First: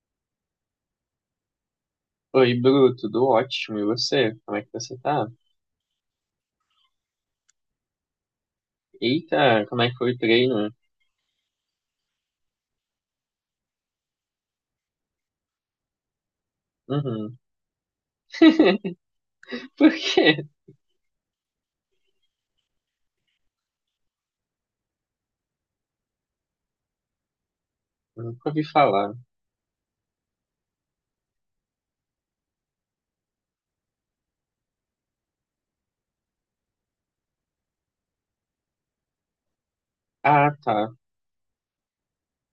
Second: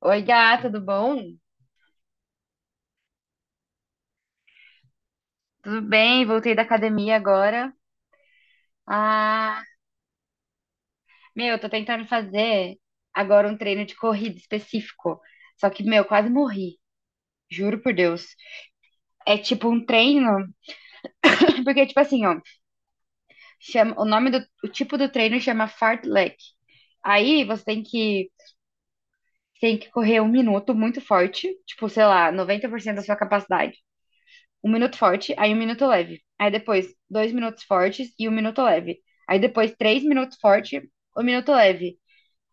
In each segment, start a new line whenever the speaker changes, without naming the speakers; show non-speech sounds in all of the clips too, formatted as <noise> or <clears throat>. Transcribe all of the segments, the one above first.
Oi, gata, tudo bom?
Oi, Bru, tudo ótimo. E você? Como é que você tá?
Tudo bem, voltei da academia agora. Ah,
Eita, como é que foi o treino?
meu, eu tô tentando fazer agora um treino de corrida específico. Só que, meu, quase morri.
Uhum.
Juro por Deus.
<laughs>
É tipo um
Por quê?
treino, <clears throat> porque tipo assim, ó, chama, o nome do o tipo do treino chama fartlek. Aí você tem que
Nunca ouvi falar.
tem que correr um minuto muito forte, tipo, sei lá, 90% da sua capacidade. Um minuto forte, aí um minuto leve. Aí depois, dois minutos fortes e um minuto leve. Aí depois, três minutos
Ah,
forte,
tá.
um minuto leve.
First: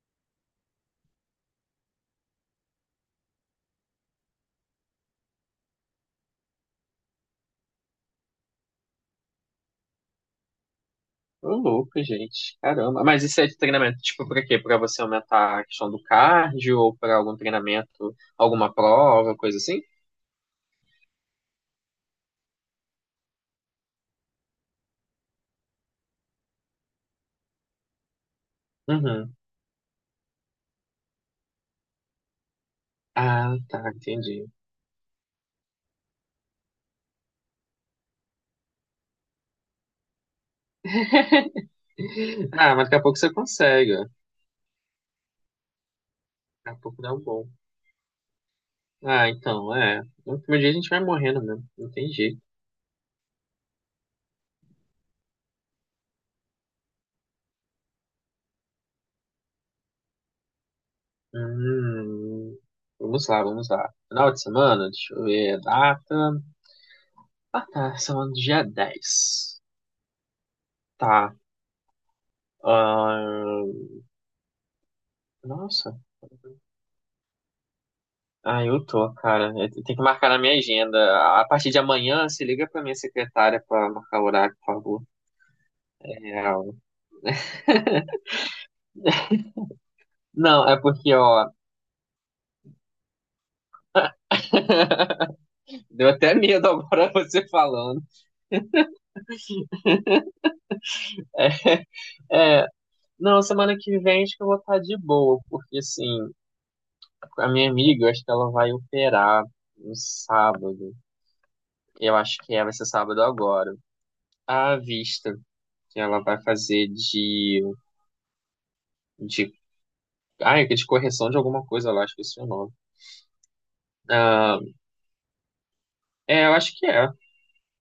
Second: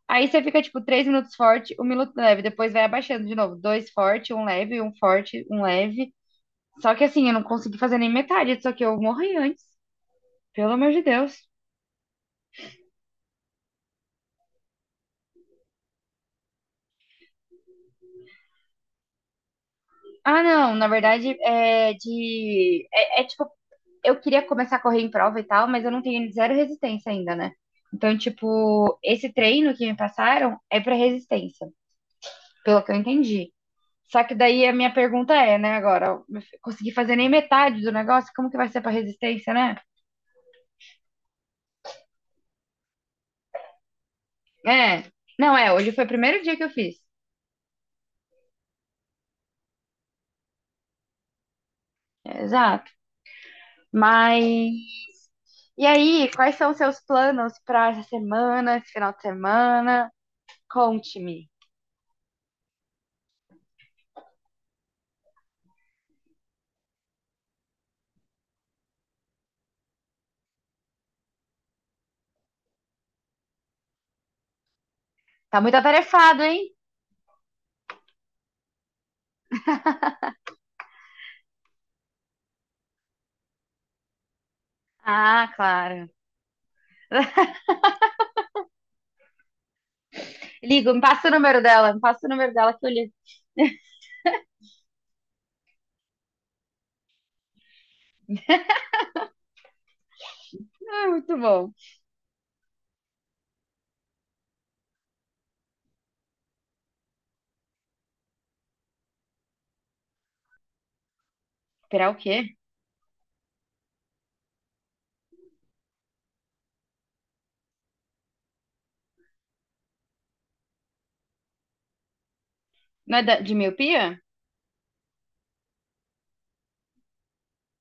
Aí você fica, tipo, três minutos forte, um minuto leve. Depois vai abaixando de novo. Dois forte, um leve, um forte, um leve. Só que assim, eu não consegui fazer nem metade, só que eu morri antes. Pelo amor de Deus.
Ô, louco, gente. Caramba. Mas isso é de treinamento, tipo, pra quê? Pra você aumentar a questão do cardio ou pra algum treinamento, alguma prova, coisa assim?
Ah, não, na verdade, é tipo, eu queria começar a correr em prova e tal, mas eu não tenho zero resistência ainda, né? Então, tipo, esse
Uhum.
treino que me passaram é pra resistência. Pelo que eu entendi.
Ah, tá,
Só que
entendi.
daí a minha pergunta é, né, agora, eu consegui fazer nem metade do negócio, como que vai ser pra resistência, né?
<laughs> Ah, mas daqui a pouco você consegue, ó. Daqui
É, não é, hoje foi o primeiro dia que eu
a
fiz.
pouco dá um bom. Ah, então, é. No último dia a gente vai morrendo mesmo. Não tem jeito.
É, exato. Mas e aí, quais são os seus planos pra essa semana, esse final de semana? Conte-me.
Hum, Vamos lá, vamos lá. Final de semana, deixa eu ver a data. Ah, tá, semana do dia 10. Tá. Ah,
Tá muito
nossa.
atarefado, hein?
Ah, eu tô, cara. Eu tenho que marcar na minha agenda. A partir de amanhã, se liga pra minha secretária pra marcar o horário, por favor.
Ah, claro.
É,
<laughs>
<laughs> não, é
Ligo, me
porque,
passa o
ó,
número dela, me passa o número dela que eu ligo.
<laughs> deu até medo agora <laughs> você falando.
Ah, muito bom.
É, não, semana que vem acho que eu vou estar de boa, porque assim. A minha amiga, eu acho que ela vai operar no sábado.
Esperar o
Eu acho que
quê?
é, vai ser sábado agora. A vista que ela vai fazer de, de correção de alguma coisa lá, acho que esse é o nome.
Não é de miopia?
Ah, é, eu acho que é.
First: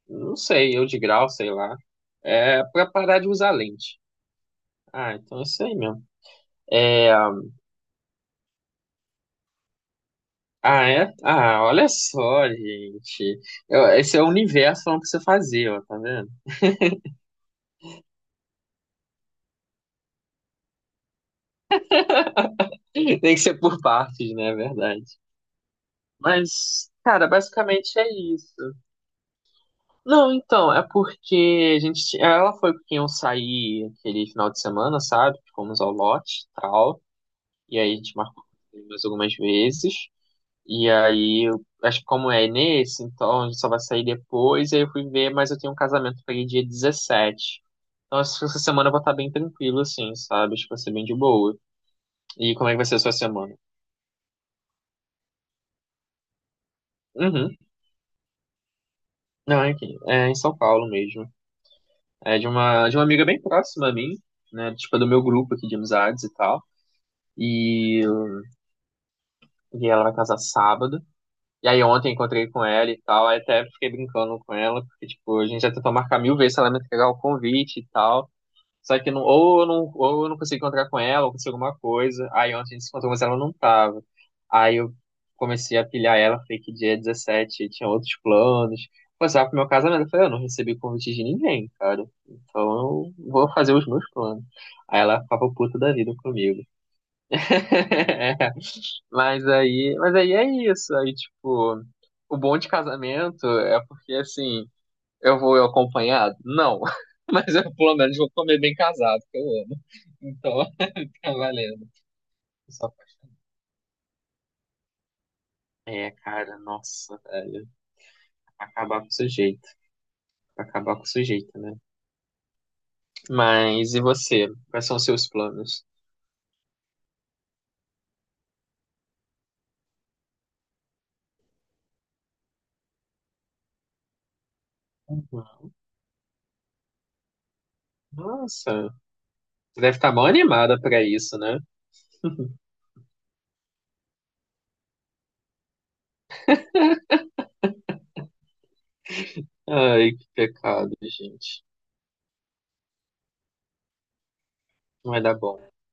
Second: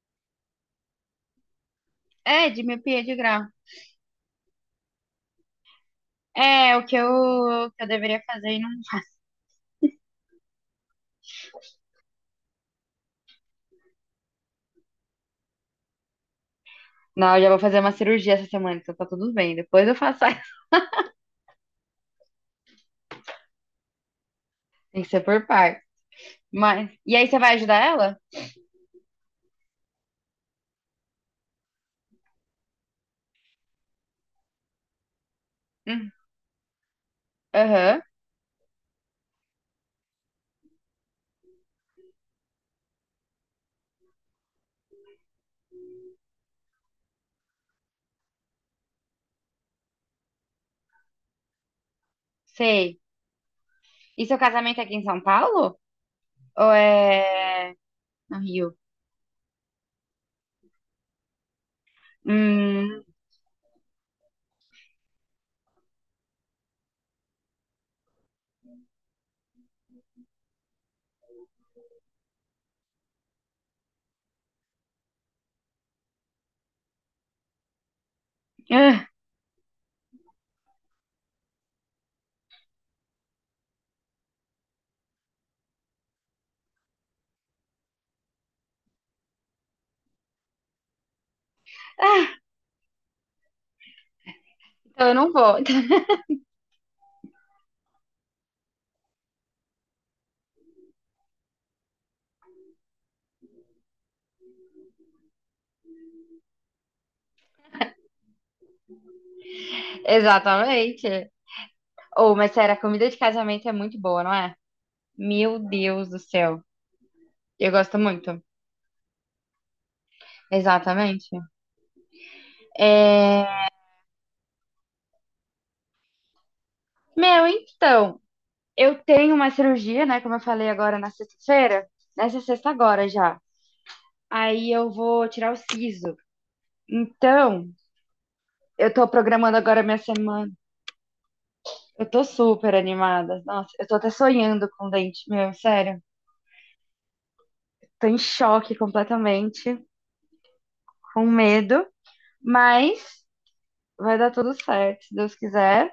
Não sei, eu de grau, sei lá.
É, de
É pra
miopia de
parar de
grau.
usar lente. Ah, então é isso aí mesmo.
É, o que eu,
É,
o que eu deveria fazer e não.
é? Ah, olha só, gente. Esse é o universo falando pra você fazer, ó, tá vendo?
Não, eu já vou fazer uma cirurgia essa semana, então tá tudo bem. Depois eu faço. <laughs>
<laughs> Tem que ser por partes, né? É
Tem
verdade.
que ser por par Mas.
Mas,
E
cara,
aí você vai ajudar
basicamente é
ela?
isso. Não, então, é porque a gente. Ela foi com quem eu saí aquele final de semana, sabe? Fomos ao
Hum,
lote e tal. E aí a
Aham,
gente marcou mais algumas vezes. E aí, acho que como é nesse, então a gente só vai sair depois. E aí eu fui ver, mas eu tenho um casamento pra ir dia 17. Então essa semana eu vou estar bem tranquilo, assim, sabe? Acho que vai ser bem de boa. E como é que vai ser a
sei.
sua semana?
E seu casamento é aqui em São Paulo? Ou
Uhum.
é no Rio?
Não, é aqui. É em São Paulo mesmo. É de uma
Hum.
amiga bem próxima a mim, né? Tipo, do meu grupo aqui de amizades e tal. E, e ela vai casar sábado. E aí ontem encontrei com ela e tal. Aí até fiquei brincando com ela, porque, tipo, a gente já tentou marcar mil vezes se ela me entregar o convite e tal. Só
ah,
que não, ou eu não consegui encontrar com ela, ou consegui alguma coisa. Aí ontem a gente se encontrou, mas ela não tava. Aí eu comecei a pilhar ela, falei que dia é 17 tinha outros planos. Passava pro meu casamento. Eu falei, eu não recebi convite de ninguém, cara.
ah,
Então eu vou fazer os meus planos. Aí
então eu
ela
não
ficava
vou. <laughs>
puta da vida comigo. <laughs> Mas aí é isso. Aí, tipo, o bom de casamento é porque, assim, eu vou acompanhado? Não. <laughs> Mas eu pelo menos vou comer bem casado, que eu amo. Então, <laughs>
Exatamente.
tá valendo.
Ou, mas sério, a
Só faz-
comida de casamento é muito boa, não é? Meu Deus
É,
do
cara,
céu.
nossa, velho.
Eu gosto muito.
Acabar com o sujeito. Acabar com o
Exatamente.
sujeito, né?
É,
Mas e você? Quais são os seus planos?
meu, então. Eu tenho uma cirurgia, né? Como eu falei agora na sexta-feira. Nessa sexta agora já. Aí eu vou tirar o siso. Então, eu
Nossa,
tô programando agora
você
a minha
deve estar mal
semana.
animada pra isso, né?
Eu tô super animada. Nossa, eu tô até sonhando com o dente meu, sério. Tô em choque completamente,
Ai, que pecado,
com
gente.
medo, mas vai dar tudo certo,
Não
se
vai
Deus
dar bom.
quiser.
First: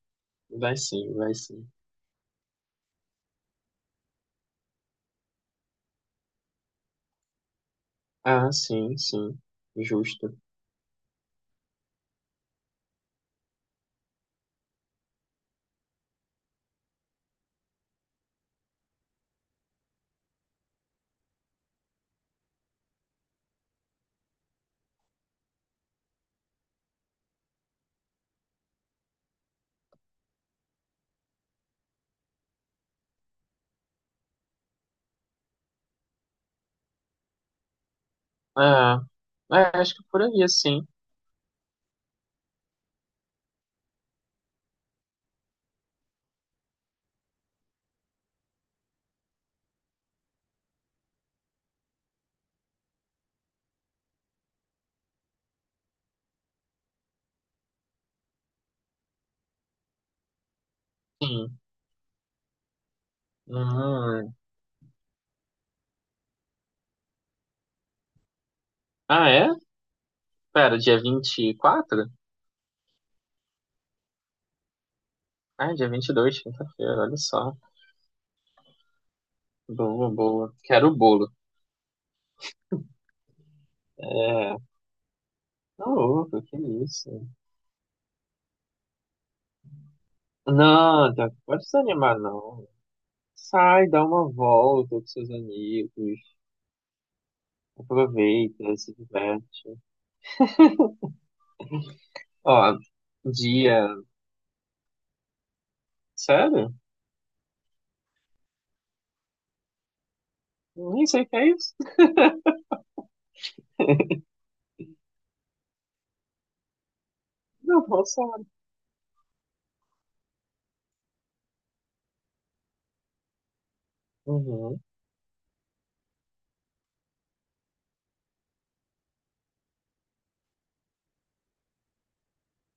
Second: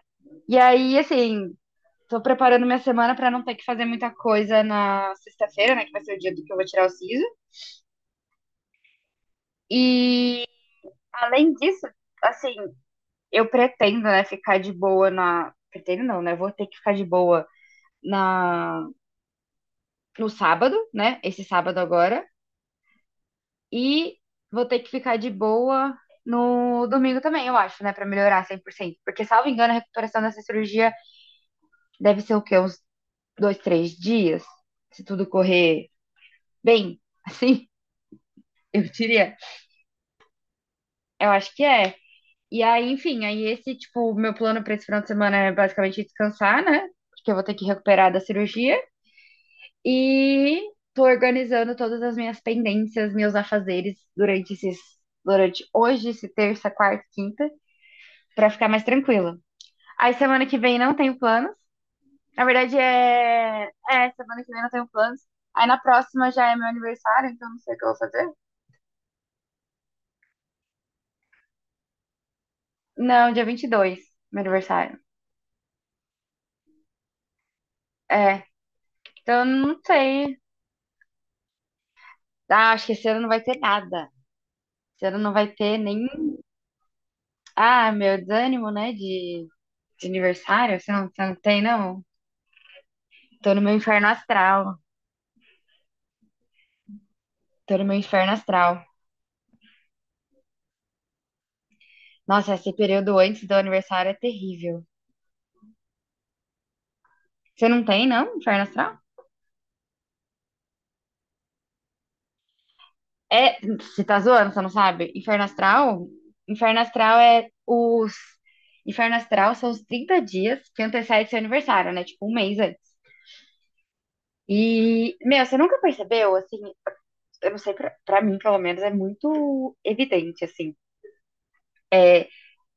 E
Vai
aí,
sim, vai
assim,
sim.
tô preparando minha semana pra não ter que fazer muita coisa na sexta-feira, né? Que vai ser o dia do que eu vou tirar o siso.
Ah, sim, sim. Justo.
E além disso, assim, eu pretendo, né, ficar de boa na. Pretendo não, né? Vou ter que ficar de boa na no sábado, né? Esse sábado agora. E vou ter que ficar de boa no domingo também, eu acho, né? Pra melhorar 100%, porque, salvo engano, a recuperação dessa cirurgia deve ser o quê? Uns dois, três dias? Se tudo correr bem, <laughs> assim, eu
Ah,
diria.
é, acho que por aí, sim.
Eu acho que é. E aí, enfim, aí esse, tipo, o meu plano para esse final de semana é basicamente descansar, né? Porque eu vou ter que recuperar da cirurgia. E tô organizando todas as minhas pendências, meus afazeres durante hoje, esse terça, quarta, quinta, para ficar mais tranquila. Aí semana que vem não tenho planos.
Sim.
Na verdade é, é,
Hum.
semana que vem não tenho planos. Aí na próxima já é meu aniversário, então não sei o que eu vou fazer.
Ah, é? Pera, dia 24?
Não, dia 22 meu aniversário.
Ah, dia 22, quinta-feira, olha só.
É, então não
Boa,
sei.
boa. Quero o bolo.
Ah, acho que esse ano não vai ter nada.
É.
Você não vai ter
Não,
nem.
louco, que isso?
Ah, meu desânimo, né? De aniversário. Você não,
Não,
você não
Tiago,
tem,
pode
não?
desanimar, não.
Tô no meu
Sai, dá
inferno
uma
astral.
volta com seus amigos.
Tô no meu inferno
Aproveita,
astral.
se diverte.
Nossa, esse
Ó,
período antes do
dia.
aniversário é terrível.
Sério?
Você não tem, não? Inferno astral?
Nem sei o que é isso.
É. Você tá
<laughs>
zoando, você não sabe? Inferno astral? Inferno astral é
Não,
os.
nossa.
Inferno astral são os 30 dias que antecede seu aniversário, né? Tipo, um mês antes.
Uhum.
E, meu, você nunca percebeu, assim, eu não sei, pra mim, pelo menos, é muito evidente, assim. É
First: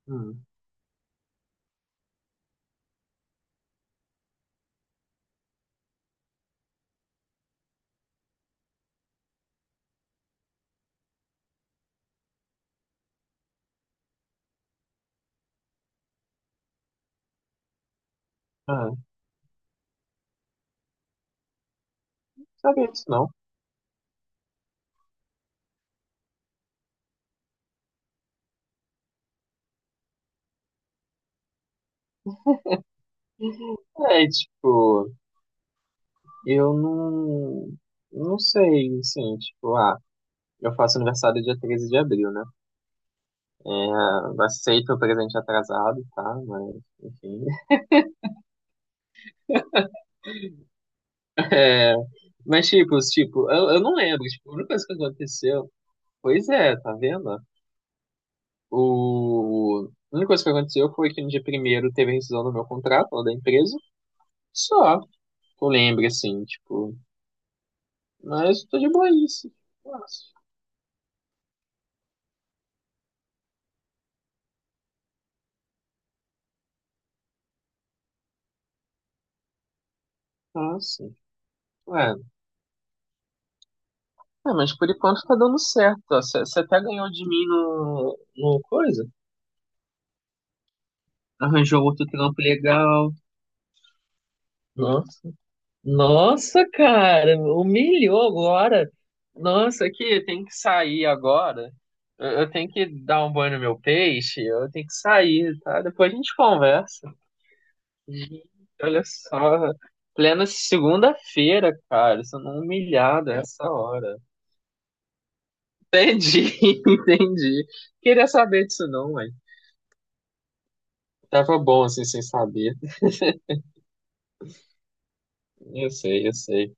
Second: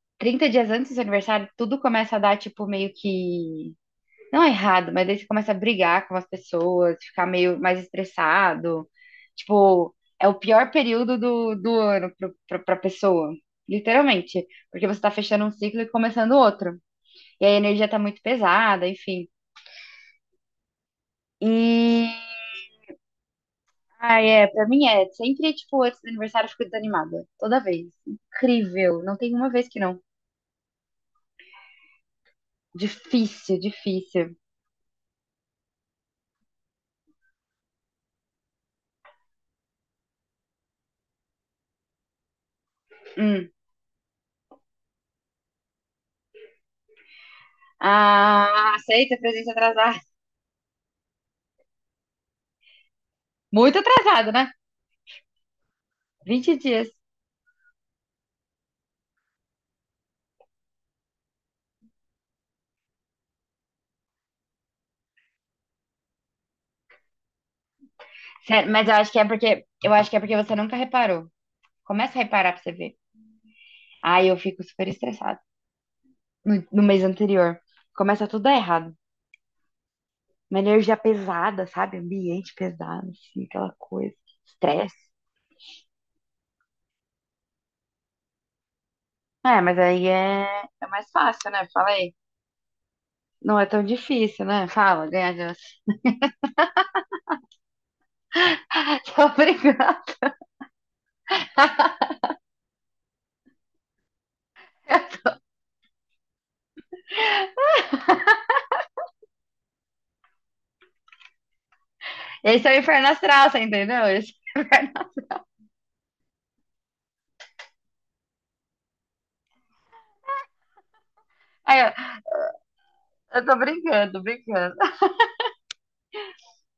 Hum.
30 dias antes do seu aniversário, tudo começa a dar, tipo, meio que. Não é errado, mas daí você começa a brigar com as pessoas, ficar meio mais estressado. Tipo, é o pior período do ano pra pessoa. Literalmente. Porque você tá fechando um ciclo e começando outro. E aí a energia tá muito pesada,
Ah,
enfim. E.
sabia disso não.
Ai, é, pra mim é. Sempre, tipo, antes do aniversário eu fico desanimada. Toda vez. Incrível. Não tem uma vez que não. Difícil,
É,
difícil.
tipo, eu não. Não sei, assim, tipo, ah. Eu faço aniversário dia 13 de abril, né?
Hum.
É, aceito o presente atrasado, tá? Mas, enfim.
Ah, aceita presente atrasado.
<laughs> É, mas, tipo, eu,
Muito
eu não lembro.
atrasado, né?
Tipo, a única coisa que aconteceu. Pois
vinte
é,
dias.
tá vendo? A única coisa que aconteceu foi que no dia primeiro teve a rescisão do meu contrato, lá da empresa. Só. Eu lembro, assim, tipo. Mas
Sério,
tô
mas
de
eu
boa
acho que é porque
isso.
eu acho que é
Nossa.
porque você nunca reparou. Começa a reparar pra você ver. Aí eu fico super estressada no mês anterior. Começa tudo a dar errado. Uma energia
Nossa.
pesada, sabe?
Ué.
Ambiente pesado, assim, aquela coisa.
É, mas por
Estresse.
enquanto tá dando certo, ó. Você até ganhou de mim no coisa.
É, mas aí é mais fácil, né?
Arranjou
Fala
outro
aí.
trampo legal.
Não é tão difícil, né? Fala,
Nossa,
ganha de você.
nossa, cara, humilhou agora.
<laughs> Tô brincando.
Nossa, aqui tem que sair agora. Eu tenho que dar um banho no meu peixe. Eu tenho que sair, tá? Depois a gente conversa. Gente, olha só, plena segunda-feira, cara, sendo
Esse é o inferno
humilhado a
astral, você
essa
entendeu?
hora.
Esse é o inferno.
Entendi, <laughs> entendi. Queria saber disso não, mãe. Tava
Aí,
bom
ó,
assim, sem saber.
eu tô brincando, brincando.
Eu sei, eu sei.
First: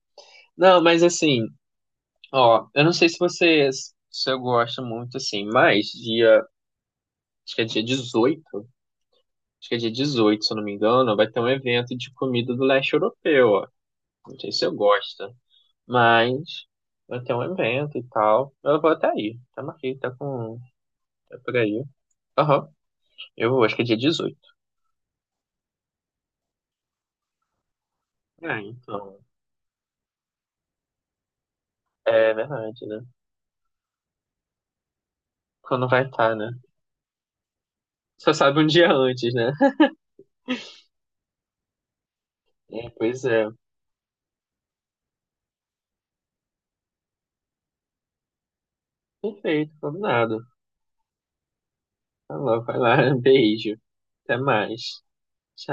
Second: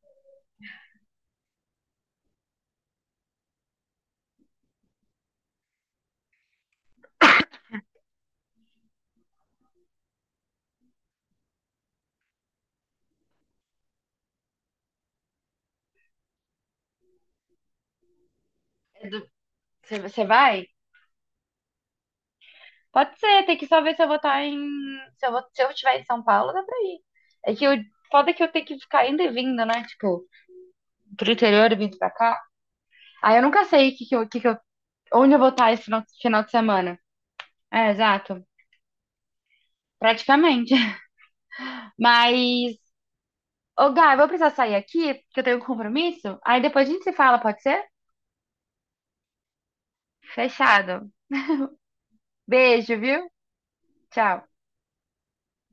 Não, mas assim. Ó, eu não sei se vocês, se eu gosto muito assim, mas dia, acho que é dia 18, acho que é dia 18, se eu não me engano, vai ter um evento de comida do leste europeu, ó. Não sei se eu gosto, mas vai ter um evento e tal. Eu vou até
É do-
aí, tá aqui,
Você
tá
você vai?
com, tá por aí. Aham,
Pode ser,
eu
tem
vou,
que
acho
só
que é
ver
dia
se eu vou
18,
estar em. Se eu estiver em São Paulo, dá pra ir. É que eu... foda é que eu
é,
tenho que ficar
então,
indo e vindo, né? Tipo, pro interior e vindo pra
é
cá.
verdade, né?
Aí eu nunca sei onde eu vou estar esse
Quando
final...
vai estar,
final
né?
de semana. É,
Só
exato.
sabe um dia antes, né? <laughs>
Praticamente. <laughs> Mas.
É, pois é.
Ô, Gá, eu vou precisar sair aqui, porque eu tenho um compromisso. Aí depois a gente se fala, pode ser?
Perfeito, combinado.
Fechado.
Tá bom, vai
Beijo,
lá, <laughs>
viu?
beijo. Até
Tchau.
mais. Tchau.